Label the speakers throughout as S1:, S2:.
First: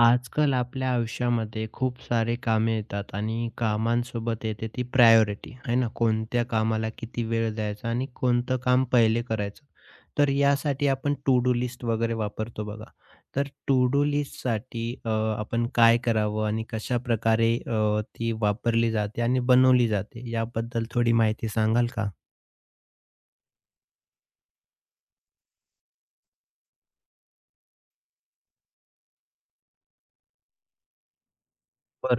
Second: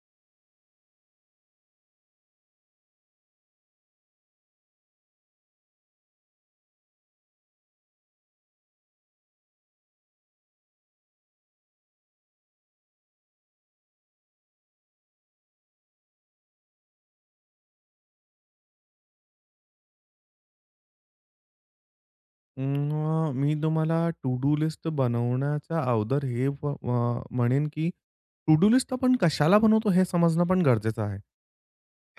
S1: आजकाल आपल्या आयुष्यामध्ये खूप सारे कामे येतात आणि कामांसोबत येते ती प्रायोरिटी आहे ना, कोणत्या कामाला किती वेळ द्यायचा आणि कोणतं काम पहिले करायचं. तर यासाठी आपण टू डू लिस्ट वगैरे वापरतो बघा. तर टू डू लिस्टसाठी आपण काय करावं आणि कशा प्रकारे ती वापरली जाते आणि बनवली जाते याबद्दल थोडी माहिती सांगाल का?
S2: मी तुम्हाला टू डू लिस्ट बनवण्याचा अवदर हे व म्हणेन की टू डू लिस्ट आपण कशाला बनवतो हे समजणं पण गरजेचं आहे.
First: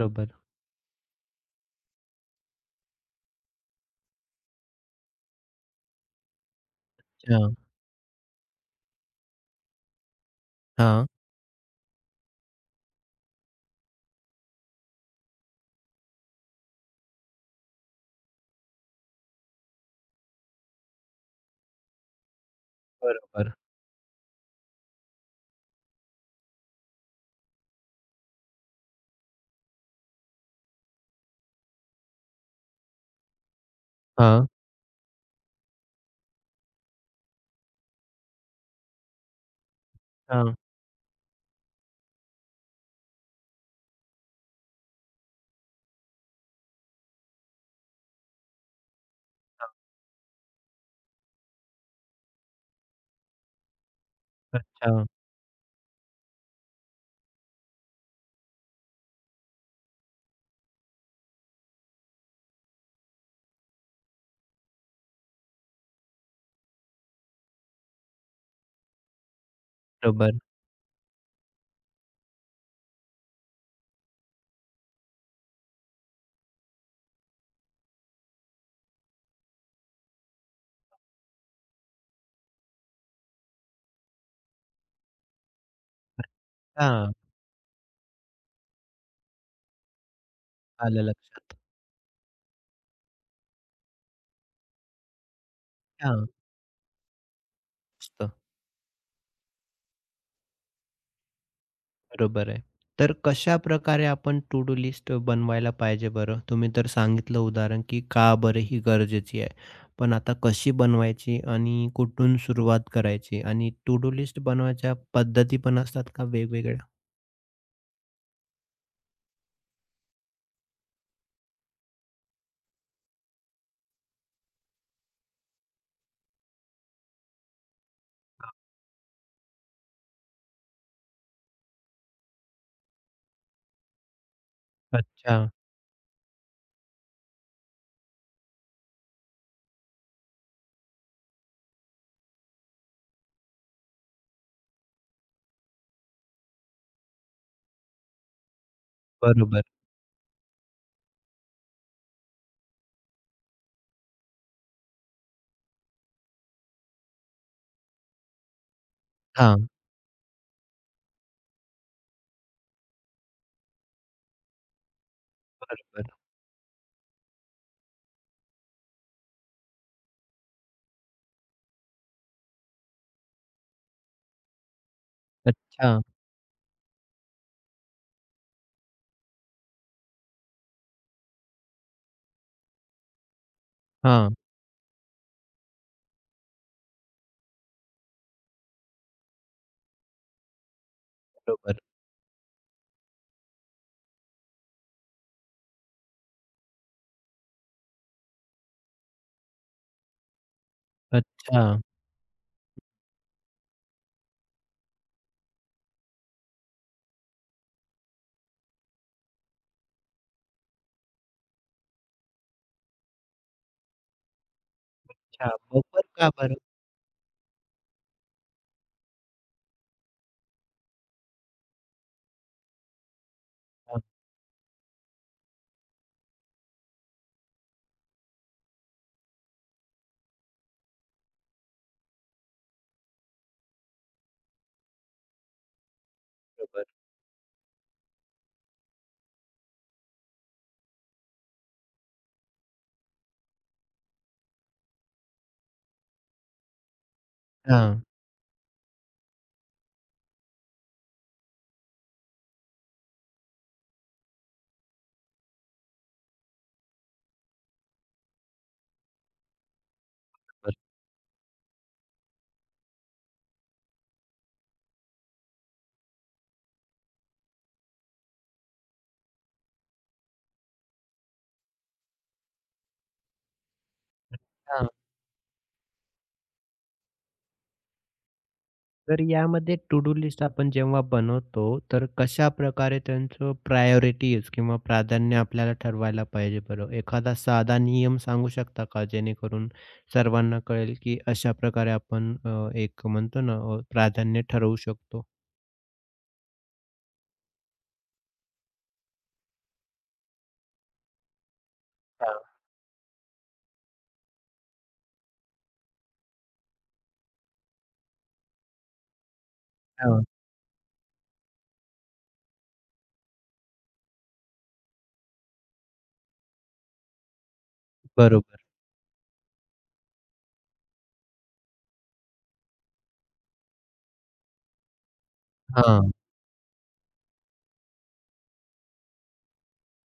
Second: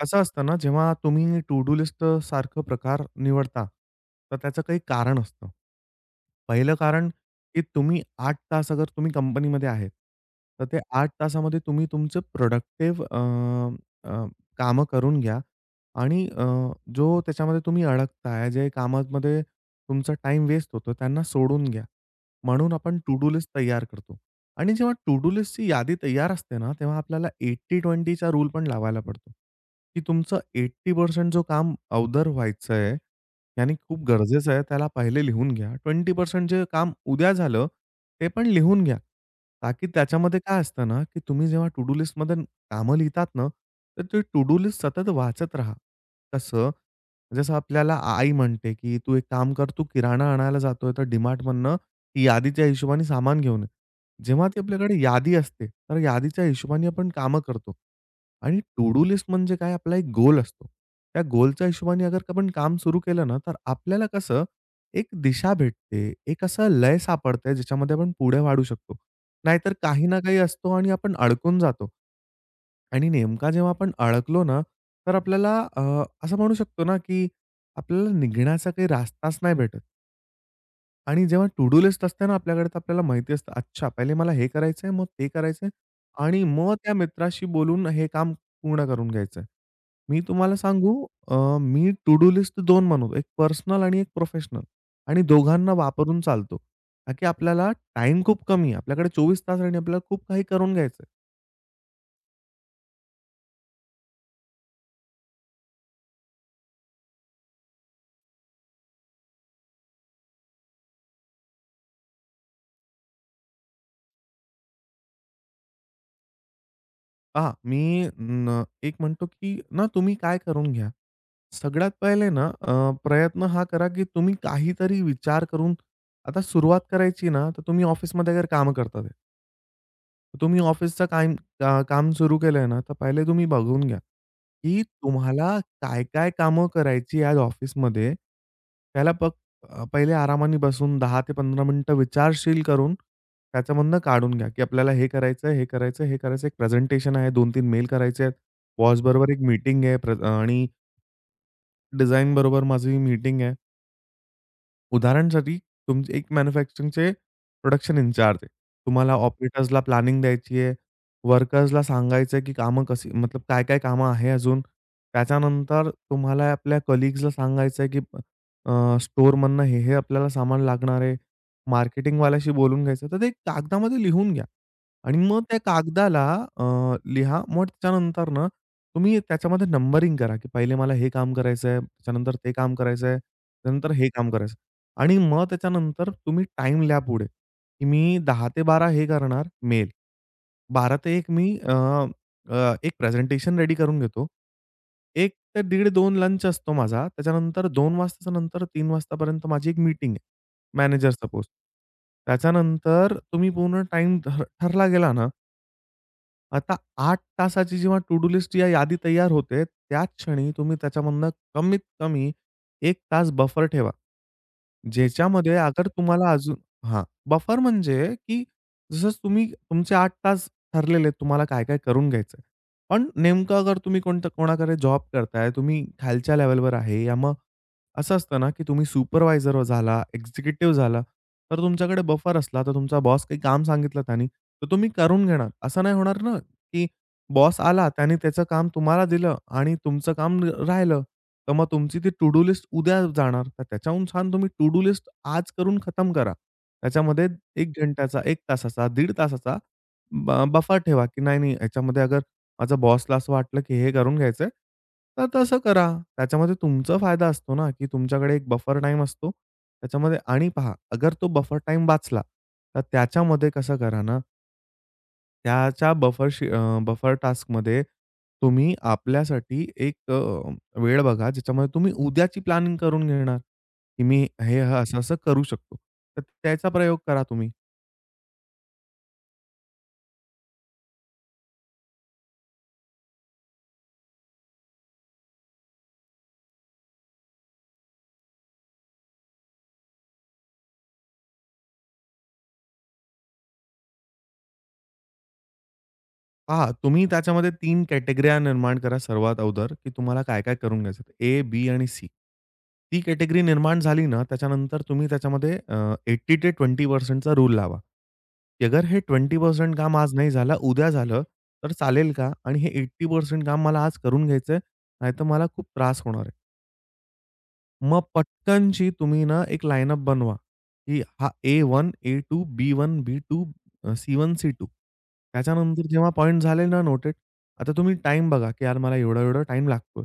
S2: कसं असतं ना, जेव्हा तुम्ही टू डू लिस्ट सारखं प्रकार निवडता, तर त्याचं काही कारण असतं. पहिलं कारण,
S1: अच्छा.
S2: की तुम्ही 8 तास अगर तुम्ही कंपनीमध्ये आहेत, तर ते
S1: हां.
S2: 8 तासामध्ये तुम्ही तुमचं प्रोडक्टिव्ह अ, अ, कामं करून घ्या आणि जो त्याच्यामध्ये तुम्ही अडकताय, जे कामामध्ये तुमचा टाइम वेस्ट होतो, त्यांना सोडून घ्या. म्हणून आपण टू डू लिस्ट
S1: बरोबर.
S2: तयार करतो आणि जेव्हा टू डू लिस्टची यादी तयार असते ना, तेव्हा आपल्याला 80-20 रूल पण लावायला पडतो, की तुमचं 80% जो काम अवदर व्हायचं आहे यानी खूप
S1: हां.
S2: गरजेचं आहे. त्याला पहिले लिहून घ्या. 20% जे काम उद्या झालं, ते पण लिहून घ्या. ताकी त्याच्यामध्ये
S1: हां.
S2: काय असतं ना, की तुम्ही जेव्हा टू डू लिस्टमध्ये कामं लिहितात ना, तर ते टू डू लिस्ट सतत वाचत राहा. कसं? जसं आपल्याला आई म्हणते, की "तू एक काम कर, तू किराणा आणायला जातोय, तर DMartमधनं यादीच्या हिशोबाने सामान घेऊन ये." जेव्हा ती आपल्याकडे
S1: अच्छा.
S2: यादी असते, तर यादीच्या हिशोबाने आपण कामं करतो. आणि टू डू लिस्ट म्हणजे काय आपला एक गोल असतो. त्या गोलच्या हिशोबाने अगर आपण काम सुरू केलं ना, तर आपल्याला कसं एक दिशा भेटते, एक असं लय सापडतंय ज्याच्यामध्ये आपण पुढे वाढू शकतो. नाहीतर काही ना काही
S1: बरोबर.
S2: असतो आणि आपण अडकून जातो. आणि नेमका जेव्हा आपण अडकलो ना, तर आपल्याला असं म्हणू शकतो ना, की आपल्याला निघण्याचा काही रास्ताच नाही भेटत. आणि जेव्हा टू डू लिस्ट असते ना आपल्याकडे, तर आपल्याला माहिती असतं, अच्छा पहिले मला हे करायचंय, मग ते करायचंय आणि मग त्या
S1: हां.
S2: मित्राशी बोलून हे काम पूर्ण करून घ्यायचंय. मी तुम्हाला
S1: आलं
S2: सांगू अ,
S1: लक्षात.
S2: मी टू डू लिस्ट 2 बनवतो. एक पर्सनल आणि एक प्रोफेशनल आणि दोघांना वापरून
S1: हां.
S2: चालतो. का की आपल्याला टाईम खूप कमी आहे. आपल्याकडे 24 तास आहे आणि आपल्याला खूप काही करून घ्यायचंय.
S1: बरोबर आहे. तर कशाप्रकारे आपण टू डू लिस्ट बनवायला पाहिजे बरं? तुम्ही तर सांगितलं उदाहरण, की का बरं ही गरजेची आहे. पण आता कशी बनवायची आणि कुठून सुरुवात करायची? आणि टू डू लिस्ट बनवायच्या पद्धती पण असतात का वेगवेगळ्या?
S2: पहा मी न एक म्हणतो, की ना तुम्ही काय करून घ्या. सगळ्यात पहिले ना प्रयत्न हा करा, की तुम्ही काहीतरी विचार करून आता सुरुवात करायची ना, तर तुम्ही ऑफिसमध्ये अगर कामं करतात आहे. तर तुम्ही ऑफिसचं काम सुरू केलंय ना, तर पहिले तुम्ही बघून घ्या, की
S1: अच्छा.
S2: तुम्हाला काय-काय कामं करायची आज ऑफिसमध्ये. त्याला पक पहिले आरामाने बसून 10 ते 15 मिनिटं विचारशील करून त्याच्यामधनं काढून घ्या, की आपल्याला हे करायचं हे करायचं हे करायचं एक प्रेझेंटेशन आहे, 2-3 मेल करायचे आहेत. बॉसबरोबर एक
S1: बरोबर.
S2: मीटिंग आहे आणि डिझाईन बरोबर माझी मीटिंग आहे. उदाहरणासाठी तुमचे एक मॅन्युफॅक्चरिंगचे प्रोडक्शन इन्चार्ज आहे. तुम्हाला
S1: हां.
S2: ऑपरेटर्सला प्लॅनिंग द्यायची आहे. वर्कर्सला सांगायचं आहे, की कामं कशी मतलब काय-काय कामं आहे अजून. त्याच्यानंतर
S1: बरोबर.
S2: तुम्हाला आपल्या कलीग्सला सांगायचं आहे, की स्टोअरमधनं हे-हे आपल्याला सामान लागणार आहे. मार्केटिंगवाल्याशी बोलून घ्यायचं. तर ते कागदामध्ये लिहून घ्या आणि मग त्या
S1: अच्छा.
S2: कागदाला अ, लिहा. मग त्याच्यानंतर ना तुम्ही त्याच्यामध्ये नंबरिंग करा, की पहिले मला हे काम करायचं आहे, त्याच्यानंतर ते काम करायचं आहे, त्यानंतर हे काम
S1: हां.
S2: करायचं आहे. आणि मग त्याच्यानंतर तुम्ही टाइम लॅप पुढे, की मी 10 ते 12 हे करणार मेल. 12 ते 1 मी अ,
S1: बरोबर.
S2: अ, एक प्रेझेंटेशन रेडी करून घेतो. एक ते दीड दोन लंच असतो माझा. त्याच्यानंतर 2 वाजताच्या नंतर 3 वाजतापर्यंत माझी एक मीटिंग आहे मॅनेजर सपोज.
S1: अच्छा.
S2: त्याच्यानंतर तुम्ही पूर्ण टाईम ठरला गेला ना आता 8 तासाची जेव्हा टू डू लिस्ट या यादी तयार होते, त्याच क्षणी तुम्ही त्याच्यामधनं कमीत कमी 1 तास बफर ठेवा.
S1: अच्छा.
S2: ज्याच्यामध्ये अगर
S1: बरोबर का
S2: तुम्हाला अजून
S1: बरं?
S2: हां, बफर म्हणजे की जसं तुम्ही तुमचे 8 तास ठरलेले आहेत, तुम्हाला काय-काय करून घ्यायचं आहे. पण नेमकं अगर तुम्ही
S1: हां.
S2: कोणतं कोणाकडे जॉब करताय, तुम्ही खालच्या लेव्हलवर आहे या मग असं असतं ना, की तुम्ही सुपरवायझर झाला, एक्झिक्युटिव्ह झाला, तर तुमच्याकडे बफर असला, तर तुमचा बॉस काही काम सांगितलं त्यानी, तर तुम्ही करून घेणार. असं नाही होणार ना,
S1: बरोबर.
S2: की बॉस आला, त्याने त्याचं काम तुम्हाला दिलं आणि तुमचं काम राहिलं. तर मग तुमची ती टू डू लिस्ट उद्या जाणार. तर त्याच्याहून छान तुम्ही टू डू लिस्ट आज करून खतम करा. त्याच्यामध्ये 1
S1: हां.
S2: घंट्याचा, 1 तासाचा, 1.5 तासाचा बफर ठेवा, की नाही, नाही याच्यामध्ये अगर माझ्या बॉसला असं वाटलं, की हे करून घ्यायचंय, तर तसं करा. त्याच्यामध्ये तुमचा फायदा असतो ना, की तुमच्याकडे एक बफर टाईम असतो. त्याच्यामध्ये आणि पहा,
S1: बरं.
S2: अगर तो बफर टाईम वाचला, तर त्याच्यामध्ये कसं करा ना त्याच्या बफर टास्कमध्ये तुम्ही आपल्यासाठी एक वेळ बघा, ज्याच्यामध्ये तुम्ही उद्याची प्लॅनिंग करून घेणार, की मी हे असं-असं करू शकतो. तर त्याचा प्रयोग करा तुम्ही.
S1: तर यामध्ये टू डू लिस्ट आपण जेव्हा बनवतो, तर कशाप्रकारे त्यांचं प्रायोरिटीज किंवा प्राधान्य आपल्याला ठरवायला पाहिजे बरं? एखादा साधा नियम सांगू शकता का? जेणेकरून सर्वांना कळेल, की अशा प्रकारे आपण एक म्हणतो ना, प्राधान्य ठरवू शकतो.
S2: पहा, तुम्ही त्याच्यामध्ये तीन कॅटेगऱ्या निर्माण करा सर्वात अगोदर, की तुम्हाला काय-काय करून घ्यायचं आहे. ए, बी आणि सी.
S1: हां,
S2: ती कॅटेगरी निर्माण झाली ना, त्याच्यानंतर तुम्ही त्याच्यामध्ये 80% ते 20% चा रूल लावा, की अगर हे 20% काम आज
S1: हां,
S2: नाही झालं, उद्या झालं तर चालेल का? आणि हे 80% काम मला आज करून घ्यायचंय, नाहीतर मला खूप त्रास होणार आहे. मग
S1: बरोबर.
S2: पटकनशी तुम्ही ना एक लाईनअप बनवा, की हा A1, A2, B1, B2, C1, C2. त्याच्यानंतर जेव्हा
S1: हां,
S2: पॉइंट झाले ना नोटेड, आता तुम्ही टाईम बघा, की यार मला एवढा-एवढा टाईम लागतोय.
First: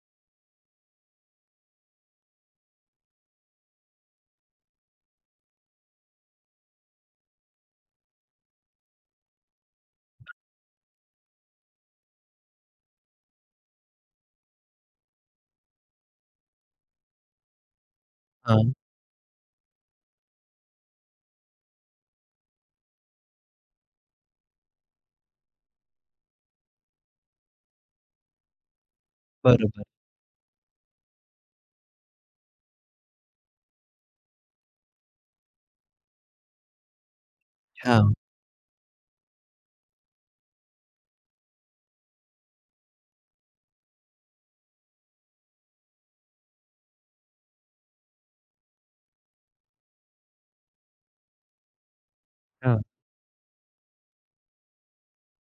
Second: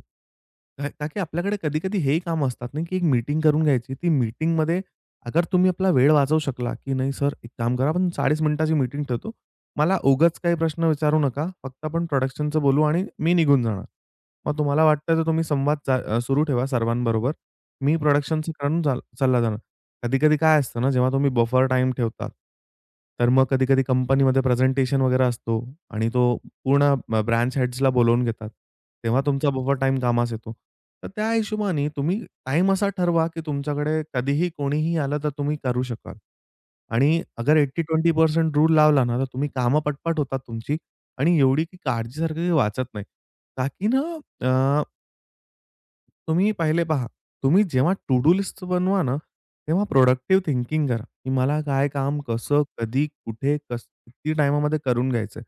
S2: का का की आपल्याकडे कधी-कधी हेही काम असतात ना, की एक मीटिंग करून घ्यायची. ती मीटिंगमध्ये अगर तुम्ही आपला वेळ वाचवू शकला, की नाही सर एक काम करा आपण 40 मिनिटाची मीटिंग ठेवतो. मला उगाच काही प्रश्न विचारू नका. फक्त आपण प्रोडक्शनचं बोलू आणि मी निघून जाणार. मग तुम्हाला वाटतं तर तुम्ही संवाद सुरू ठेवा सर्वांबरोबर. मी प्रोडक्शनचं
S1: हां,
S2: करून चालला जाणार. कधी-कधी काय असतं ना, जेव्हा तुम्ही बफर टाईम ठेवता। तर मग कधी-कधी कंपनीमध्ये प्रेझेंटेशन वगैरे असतो आणि तो पूर्ण ब्रांच हेड्सला बोलावून घेतात. तेव्हा तुमचा बफर
S1: बरोबर.
S2: टाईम कामास येतो. तर त्या हिशोबाने तुम्ही टाईम असा ठरवा, की तुमच्याकडे कधीही कोणीही आलं तर तुम्ही करू शकाल. आणि अगर
S1: हां,
S2: 80-20% रूल लावला ना, तर तुम्ही कामं पटपट होतात तुमची आणि एवढी की काळजीसारखी वाचत नाही. का की ना अ, तुम्ही पहिले पहा, तुम्ही जेव्हा टू डू लिस्ट बनवा ना, तेव्हा प्रोडक्टिव्ह थिंकिंग करा, की मला काय काम, कसं,
S1: हां,
S2: कधी, कुठे, कसं, किती टाईमामध्ये करून घ्यायचंय.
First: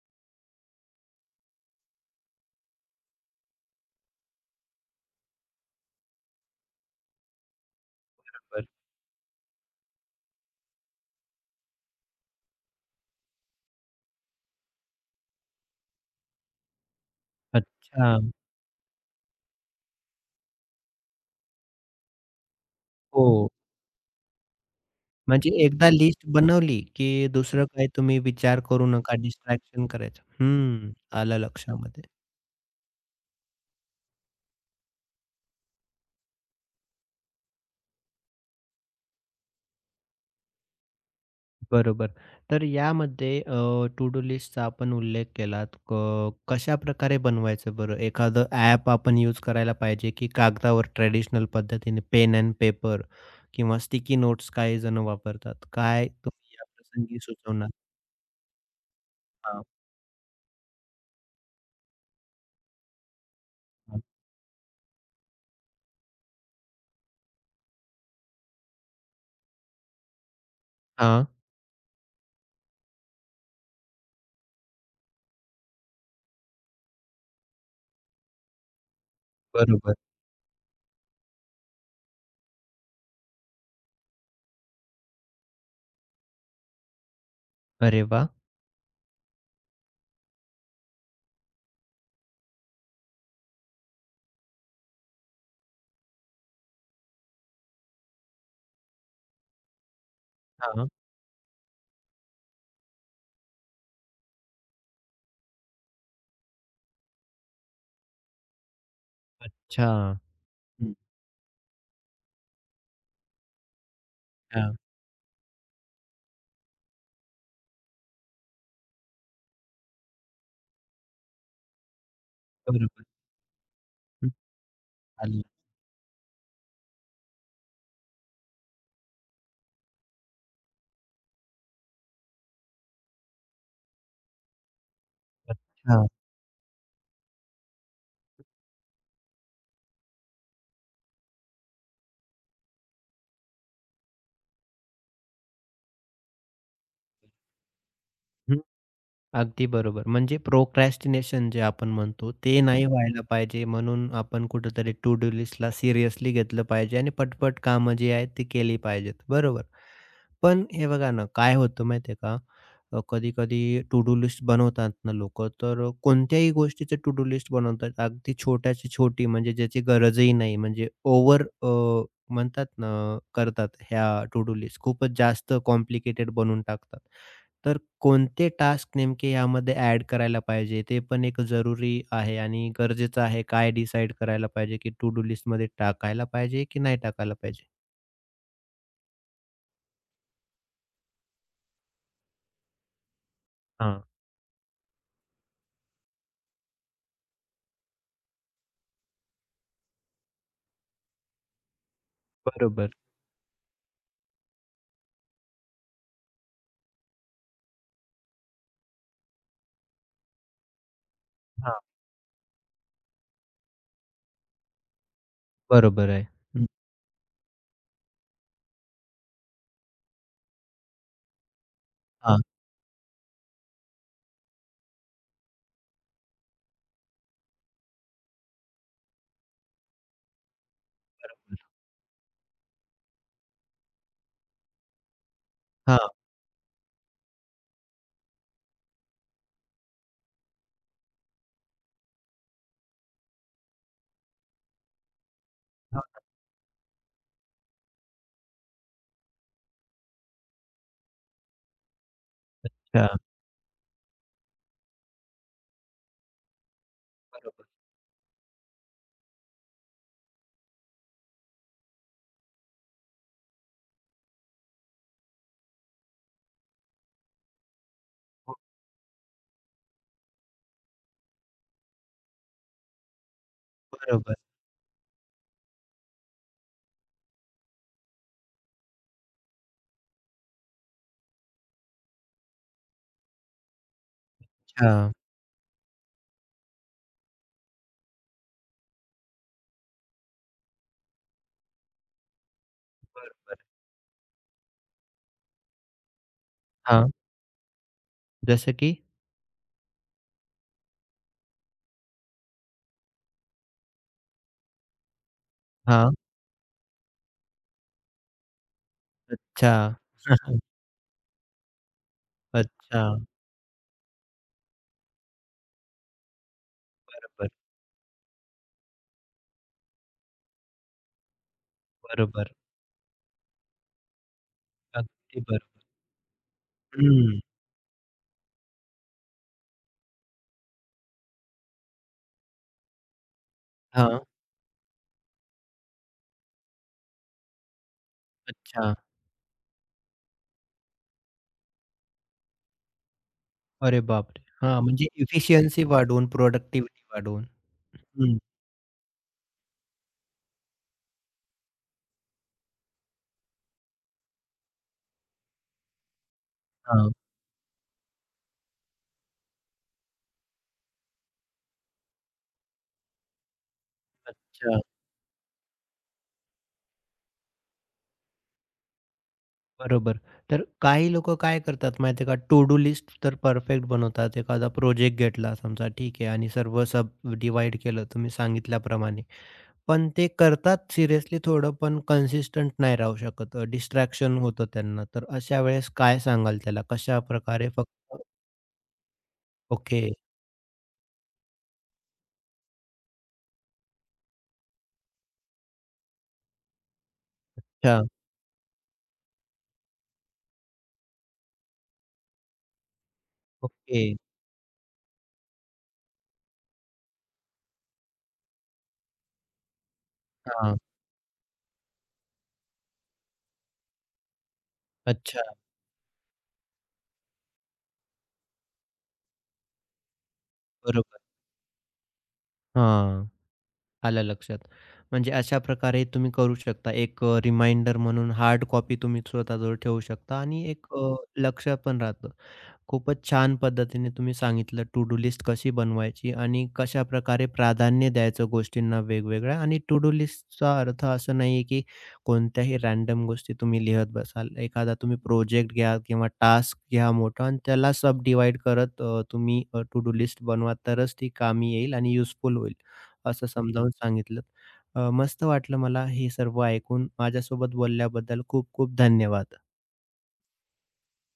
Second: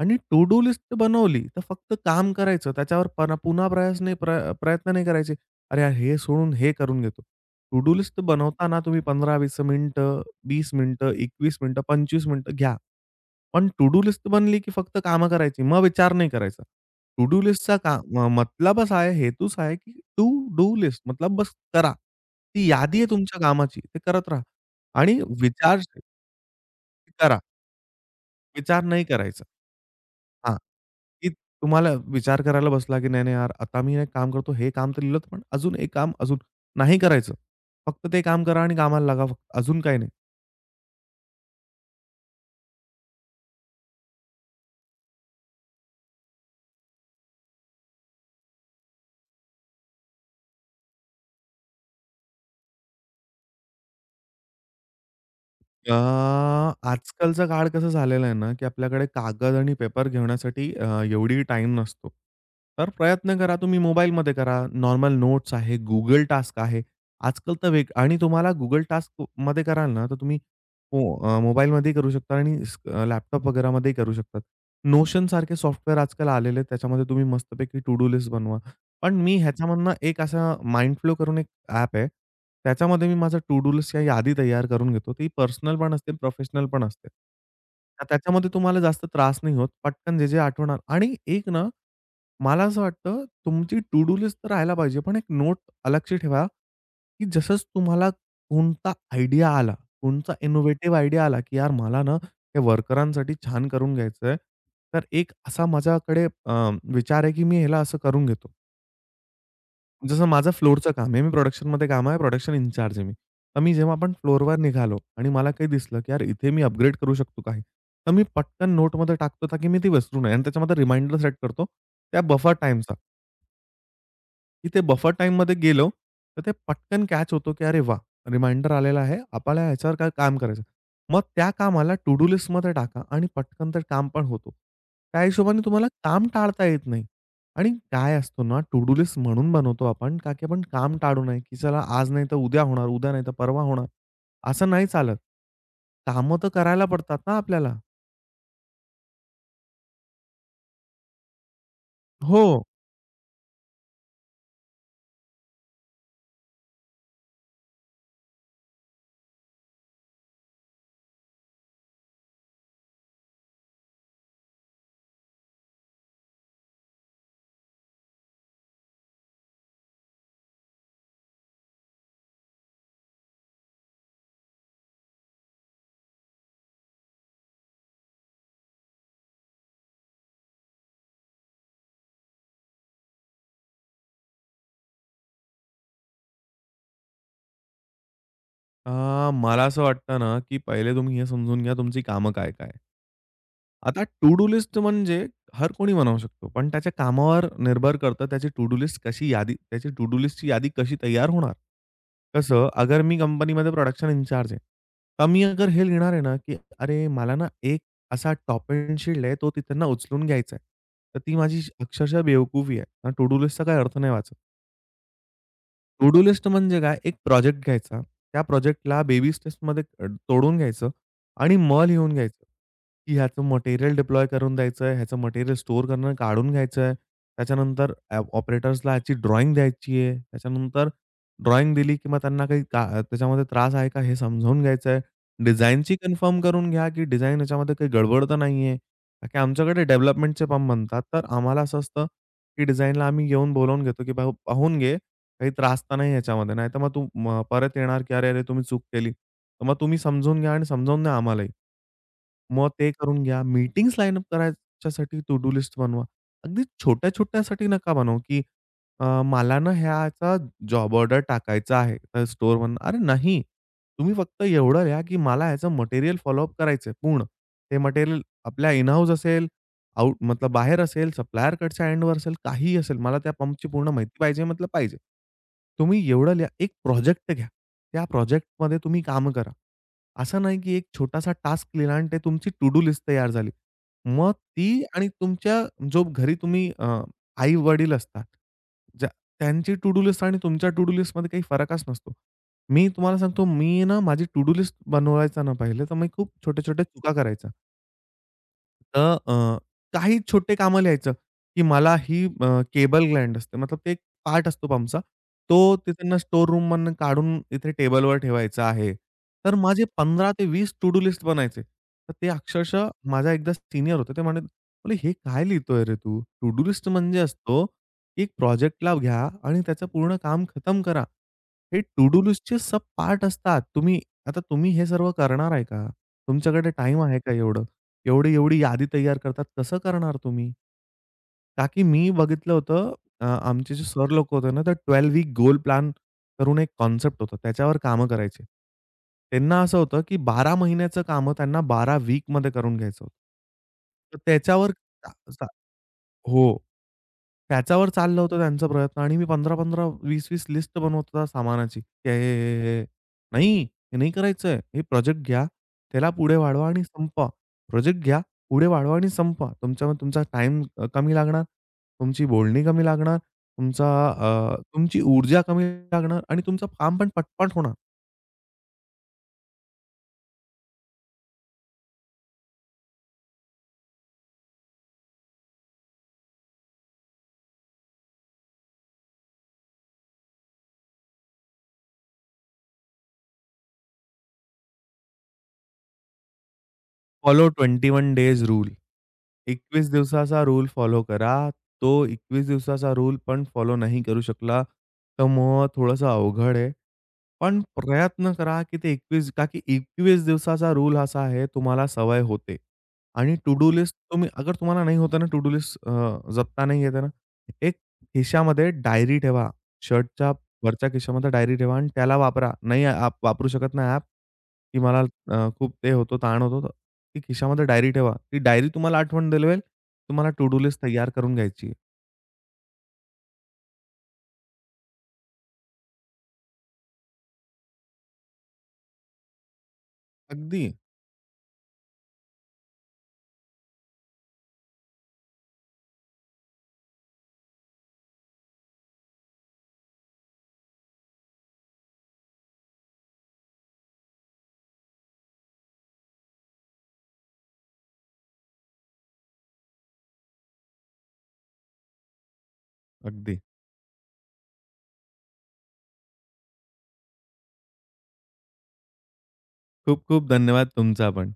S2: आणि टू डू लिस्ट बनवली, तर फक्त काम करायचं. त्याच्यावर पुन्हा प्रयास नाही प्र प्रयत्न नाही करायचे. अरे, यार हे सोडून हे करून घेतो. टू डू लिस्ट
S1: बरोबर.
S2: बनवताना तुम्ही 15-20 मिनिटं, 20 मिनिटं, 21 मिनिटं, 25 मिनिटं घ्या. पण टू डू लिस्ट बनली की फक्त कामं करायची. मग विचार नाही करायचा. टू डू लिस्टचा का
S1: अच्छा.
S2: मतलबच आहे, हेतूच आहे की टू डू लिस्ट मतलब बस करा. ती यादी आहे तुमच्या
S1: हो,
S2: कामाची. ते करत राहा आणि
S1: म्हणजे
S2: विचार
S1: एकदा लिस्ट बनवली, की
S2: करा.
S1: दुसरं काही तुम्ही विचार
S2: विचार
S1: करू
S2: नाही
S1: नका,
S2: करायचा.
S1: डिस्ट्रॅक्शन करायचं.
S2: हां,
S1: हं,
S2: की
S1: आलं
S2: तुम्हाला
S1: लक्षामध्ये.
S2: विचार करायला बसला की नाही, नाही यार, आता मी एक काम करतो. हे काम तर लिहिलं, पण अजून एक काम अजून नाही करायचं. फक्त ते काम करा आणि कामाला लागा फक्त. अजून काही नाही.
S1: बरोबर. तर यामध्ये टू डू लिस्टचा आपण उल्लेख केलात. कशाप्रकारे बनवायचं बरं? एखादं ॲप आपण यूज करायला पाहिजे, की कागदावर ट्रेडिशनल पद्धतीने पेन एंड पेपर किंवा स्टिकी नोट्स काही जण वापरतात.
S2: अ,
S1: काय तुम्ही याप्रसंगी
S2: आजकालचा काळ
S1: सुचवणार?
S2: कसं झालेला आहे ना, की आपल्याकडे कागद
S1: हां,
S2: आणि पेपर घेण्यासाठी एवढी टाईम नसतो. तर प्रयत्न करा तुम्ही
S1: हां.
S2: मोबाईलमध्ये करा. नॉर्मल नोट्स आहे, Google टास्क आहे. आजकाल तर वेग आणि तुम्हाला Google टास्कमध्ये कराल ना, तर तुम्ही
S1: हां,
S2: मोबाईलमध्येही करू शकता आणि लॅपटॉप वगैरेमध्येही करू शकतात. Notion सारखे सॉफ्टवेअर आजकाल आलेले आहेत. त्याच्यामध्ये तुम्ही मस्तपैकी टू डू लिस्ट बनवा. पण मी ह्याच्यामधनं
S1: बरोबर.
S2: एक असा माइंड फ्लो करून ॲप आहे. त्याच्यामध्ये मी माझा टू डू लिस्ट या यादी तयार करून घेतो. ती पर्सनल पण असते, प्रोफेशनल पण असते.
S1: अरे
S2: तर
S1: वाह!
S2: त्याच्यामध्ये तुम्हाला जास्त त्रास नाही होत. पटकन जे-जे आठवणार आणि एक ना, मला असं वाटतं तुमची टू डू लिस्ट तर राहायला पाहिजे, पण एक नोट अलगशी ठेवा, की जसंच तुम्हाला कोणता आयडिया आला, कोणता
S1: हां.
S2: इनोव्हेटिव्ह आयडिया आला, की यार मला ना हे वर्करांसाठी छान करून घ्यायचंय. तर एक असा माझ्याकडे विचार आहे, की मी ह्याला असं करून घेतो.
S1: अच्छा.
S2: जसं माझं फ्लोरचं
S1: हं.
S2: काम आहे. मी प्रोडक्शनमध्ये काम आहे. प्रोडक्शन इन्चार्ज आहे मी. तर मी जेव्हा आपण फ्लोरवर
S1: हां.
S2: निघालो आणि मला काही दिसलं, की यार इथे मी अपग्रेड करू शकतो काही. तर मी पटकन नोटमध्ये टाकतो, ताकी मी ती विसरू नये आणि त्याच्यामध्ये रिमाइंडर सेट करतो, त्या बफर टाईमचा.
S1: बरोबर. हं.
S2: तिथे बफर
S1: आलं.
S2: टाईममध्ये गेलो, तर ते पटकन कॅच होतो, की अरे वा, रिमाइंडर आलेला आहे. आपल्याला ह्याच्यावर काय काम करायचं. मग त्या कामाला टू डू लिस्टमध्ये टाका आणि पटकन ते काम पण होतो. त्या हिशोबाने तुम्हाला
S1: अच्छा.
S2: काम टाळता येत नाही. आणि काय असतो ना, टू डू लिस्ट म्हणून बनवतो आपण, का की आपण काम टाळू नये, की चला आज नाही तर उद्या होणार, उद्या नाही तर परवा होणार. असं नाही चालत. कामं तर करायला पडतात ना आपल्याला.
S1: अगदी बरोबर. म्हणजे प्रोक्रॅस्टिनेशन जे आपण म्हणतो,
S2: हो.
S1: ते नाही हं व्हायला पाहिजे म्हणून आपण कुठेतरी टू डू लिस्टला सिरियसली घेतलं पाहिजे आणि पटपट कामं जी आहेत ती केली पाहिजेत. बरोबर. पण हे बघा ना, काय होतं माहिती आहे का? कधी-कधी टू डू लिस्ट बनवतात ना लोकं, तर कोणत्याही गोष्टीचं टू डू लिस्ट बनवतात. अगदी छोट्याची छोटी, म्हणजे ज्याची गरजही नाही. म्हणजे ओव्हर म्हणतात ना, करतात ह्या टू डू लिस्ट खूपच जास्त कॉम्प्लिकेटेड बनवून टाकतात. कोणते टास्क नेमके यामध्ये ॲड करायला पाहिजे, ते पण एक जरुरी आहे आणि गरजेचं आहे. काय डिसाईड करायला पाहिजे, की टू डू लिस्टमध्ये टाकायला पाहिजे की नाही टाकायला पाहिजे?
S2: अ, मला असं वाटतं ना, की पहिले तुम्ही हे समजून घ्या तुमची कामं काय-काय आहे?
S1: हां,
S2: आता टू डू लिस्ट म्हणजे हर कोणी बनवू शकतो. पण त्याच्या कामावर निर्भर करतं त्याची टू डू लिस्टची यादी कशी तयार होणार? कसं
S1: बरोबर.
S2: अगर मी कंपनीमध्ये प्रोडक्शन इन्चार्ज आहे. तर मी अगर हे लिहिणार आहे ना, की अरे मला ना एक असा टॉप एंड शील्ड आहे तो तिथं ना उचलून घ्यायचा आहे. तर ती माझी
S1: हां,
S2: अक्षरशः बेवकूफी आहे. ना. टू डू लिस्टचा काही अर्थ नाही वाचत. टू
S1: बरोबर
S2: डू
S1: आहे.
S2: लिस्ट
S1: हं.
S2: म्हणजे काय? एक प्रोजेक्ट घ्यायचा. त्या प्रोजेक्टला बेबी स्टेप्समध्ये तोडून घ्यायचं आणि लिहून
S1: हां,
S2: घ्यायचं, की ह्याचं मटेरियल डिप्लॉय करून द्यायचं आहे, ह्याचं मटेरियल स्टोअर करणं काढून घ्यायचं आहे. त्याच्यानंतर ऑपरेटर्सला ह्याची ड्रॉइंग द्यायची आहे. त्याच्यानंतर ड्रॉइंग दिली किंवा त्यांना काही का त्याच्यामध्ये त्रास आहे का हे समजावून घ्यायचं आहे. डिझाइनची कन्फर्म करून घ्या, की डिझाइन ह्याच्यामध्ये काही गडबड तर नाही आहे. का की आमच्याकडे डेव्हलपमेंटचे पण बनतात. तर आम्हाला असं असतं, की डिझाइनला आम्ही येऊन बोलावून घेतो, की "भाऊ पाहून घे." काही त्रास तर नाही
S1: हां.
S2: याच्यामध्ये. नाहीतर मग तू म परत येणार, की "अरे, अरे, तुम्ही चूक केली." तर मग तुम्ही समजून घ्या आणि समजावून द्या आम्हालाही. मग ते
S1: अच्छा.
S2: करून घ्या. मीटिंग्स लाईन अप करायच्यासाठी टू डू लिस्ट बनवा. अगदी
S1: बरोबर.
S2: छोट्या-छोट्यासाठी नका बनवू, की "मला ना ह्याचा जॉब ऑर्डर टाकायचा आहे तर स्टोअरवरून." अरे नाही, तुम्ही फक्त एवढं लिहा, की "मला ह्याचं मटेरियल फॉलो अप करायचंय पूर्ण." ते मटेरियल
S1: हो,
S2: आपल्या इन हाऊस असेल आउट मतलब बाहेर असेल, सप्लायरकडच्या एंडवर असेल, काहीही असेल, मला त्या पंपची पूर्ण माहिती
S1: बरोबर.
S2: पाहिजे मतलब पाहिजे. तुम्ही एवढं लिहा, एक प्रोजेक्ट घ्या. त्या प्रोजेक्टमध्ये तुम्ही कामं करा. असं नाही की एक छोटासा टास्क लिहिला आणि ते तुमची टू डू लिस्ट तयार झाली. मग ती आणि
S1: अच्छा.
S2: तुमच्या जो घरी तुम्ही आई-वडील असतात, ज्या त्यांची टू डू लिस्ट आणि तुमच्या टू डू लिस्टमध्ये काही फरकच नसतो. मी तुम्हाला सांगतो,
S1: बरोबर.
S2: मी ना माझी टू डू लिस्ट बनवायचा ना पहिले, तर मी खूप छोट्या-छोट्या
S1: हां,
S2: चुका करायचा.
S1: जसं की?
S2: तर काही छोटे कामं लिहायचं, की मला ही केबल ग्लँड असते. मतलब ते एक पार्ट असतो पंपचा. तो
S1: हां.
S2: तिथून स्टोअर रूममधनं काढून इथे टेबलवर ठेवायचा आहे. तर
S1: अच्छा,
S2: माझे 15 ते 20 टू डू लिस्ट बनायचे. तर ते अक्षरशः
S1: अच्छा.
S2: माझा एकदा सीनियर होता. ते म्हणे, "बोले हे काय लिहितोय रे तू? टू डू लिस्ट म्हणजे
S1: बरोबर,
S2: असतो, की एक प्रोजेक्टला घ्या आणि त्याचं पूर्ण काम खतम करा. हे टू डू
S1: बरोबर.
S2: लिस्टचे सब पार्ट असतात. आता तुम्ही हे सर्व
S1: अगदी
S2: करणार आहे
S1: बरोबर.
S2: का? तुमच्याकडे टाईम आहे का
S1: हं.
S2: एवढं?" एवढी-एवढी यादी तयार करतात. कसं करणार तुम्ही? का की मी बघितलं होतं आमचे जे सर
S1: हां.
S2: लोक होते ना, तर 12 वीक गोल प्लॅन करून एक कॉन्सेप्ट होता. त्याच्यावर कामं करायचे.
S1: अच्छा.
S2: त्यांना असं होतं, की 12 महिन्याचं कामं त्यांना 12 वीकमध्ये करून घ्यायचं होतं.
S1: अरे
S2: तर
S1: बापरे!
S2: त्याच्यावर
S1: हां, म्हणजे
S2: सा सा
S1: एफिशियन्सी वाढवून,
S2: हो.
S1: प्रॉडक्टिव्हिटी वाढवून.
S2: त्याच्यावर चाललं
S1: हं.
S2: होतं त्यांचा प्रयत्न आणि मी 15-15, 20-20 लिस्ट बनवत होता सामानाची. की हे, हे, हे, हे. नाही, हे नाही करायचंय. हे प्रोजेक्ट घ्या, त्याला पुढे वाढवा आणि
S1: हां,
S2: संपवा. प्रोजेक्ट घ्या, पुढे वाढवा आणि संपवा. तुमच्यामध्ये तुमचा टाइम कमी लागणार, तुमची बोलणी कमी लागणार,
S1: अच्छा.
S2: तुमची ऊर्जा कमी लागणार आणि तुमचं काम पण पटपट होणार.
S1: बरोबर. तर काही लोकं काय करतात माहिती आहे का, टू डू लिस्ट तर परफेक्ट बनवतात. एखादा प्रोजेक्ट घेतला समजा, ठीक आहे, आणि सर्व सब डिवाइड केलं तुम्ही सांगितल्याप्रमाणे. पण ते करतात सिरियसली थोडं, पण कन्सिस्टंट नाही राहू शकत. डिस्ट्रॅक्शन होतं त्यांना. तर अशा वेळेस काय सांगाल त्याला?
S2: फॉलो
S1: कशाप्रकारे
S2: 21
S1: फक्त
S2: डेज रूल. 21
S1: ओके,
S2: दिवसाचा रूल फॉलो करा. तो 21 दिवसाचा रूल पण फॉलो नाही करू शकला, तर मग थोडंसं अवघड आहे. पण
S1: अच्छा,
S2: प्रयत्न करा, की ते 21 का की 21 दिवसाचा रूल असा आहे, तुम्हाला सवय होते. आणि टू डू लिस्ट
S1: ओके,
S2: तुम्ही अगर तुम्हाला नाही होतं ना, टू डू लिस्ट जपता नाही येते ना, एक खिशामध्ये डायरी ठेवा. शर्टच्या
S1: हां,
S2: वरच्या खिशामध्ये डायरी ठेवा आणि त्याला वापरा. नाही आप वापरू शकत नाही ॲप, की मला
S1: अच्छा,
S2: खूप ते होतो, ताण होतो, तर ती खिशामध्ये डायरी ठेवा. ती डायरी तुम्हाला आठवण दिलवेल, तुम्हाला टू डू लिस्ट तयार
S1: बरोबर.
S2: करून घ्यायची आहे.
S1: हां. आलं लक्षात. म्हणजे अशा प्रकारे तुम्ही करू शकता. एक रिमाइंडर म्हणून हार्ड कॉपी तुम्ही स्वतःजवळ ठेवू शकता
S2: अगदी,
S1: आणि एक, लक्षात पण राहतं. खूपच छान पद्धतीने तुम्ही सांगितलं टू डू लिस्ट कशी बनवायची आणि कशा प्रकारे प्राधान्य द्यायचं गोष्टींना वेगवेगळ्या, आणि टू डू लिस्टचा अर्थ असं नाही की कोणत्याही रॅन्डम गोष्टी तुम्ही लिहत बसाल. एखादा तुम्ही प्रोजेक्ट घ्या किंवा टास्क घ्या मोठा आणि त्याला सब डिवाइड करत तुम्ही टू डू लिस्ट बनवा, तरच ती कामी येईल आणि युजफुल होईल.
S2: अगदी.
S1: असं समजावून सांगितलं. मस्त वाटलं मला हे सर्व ऐकून. माझ्यासोबत बोलल्याबद्दल खूप खूप धन्यवाद.
S2: खूप खूप धन्यवाद तुमचा पण.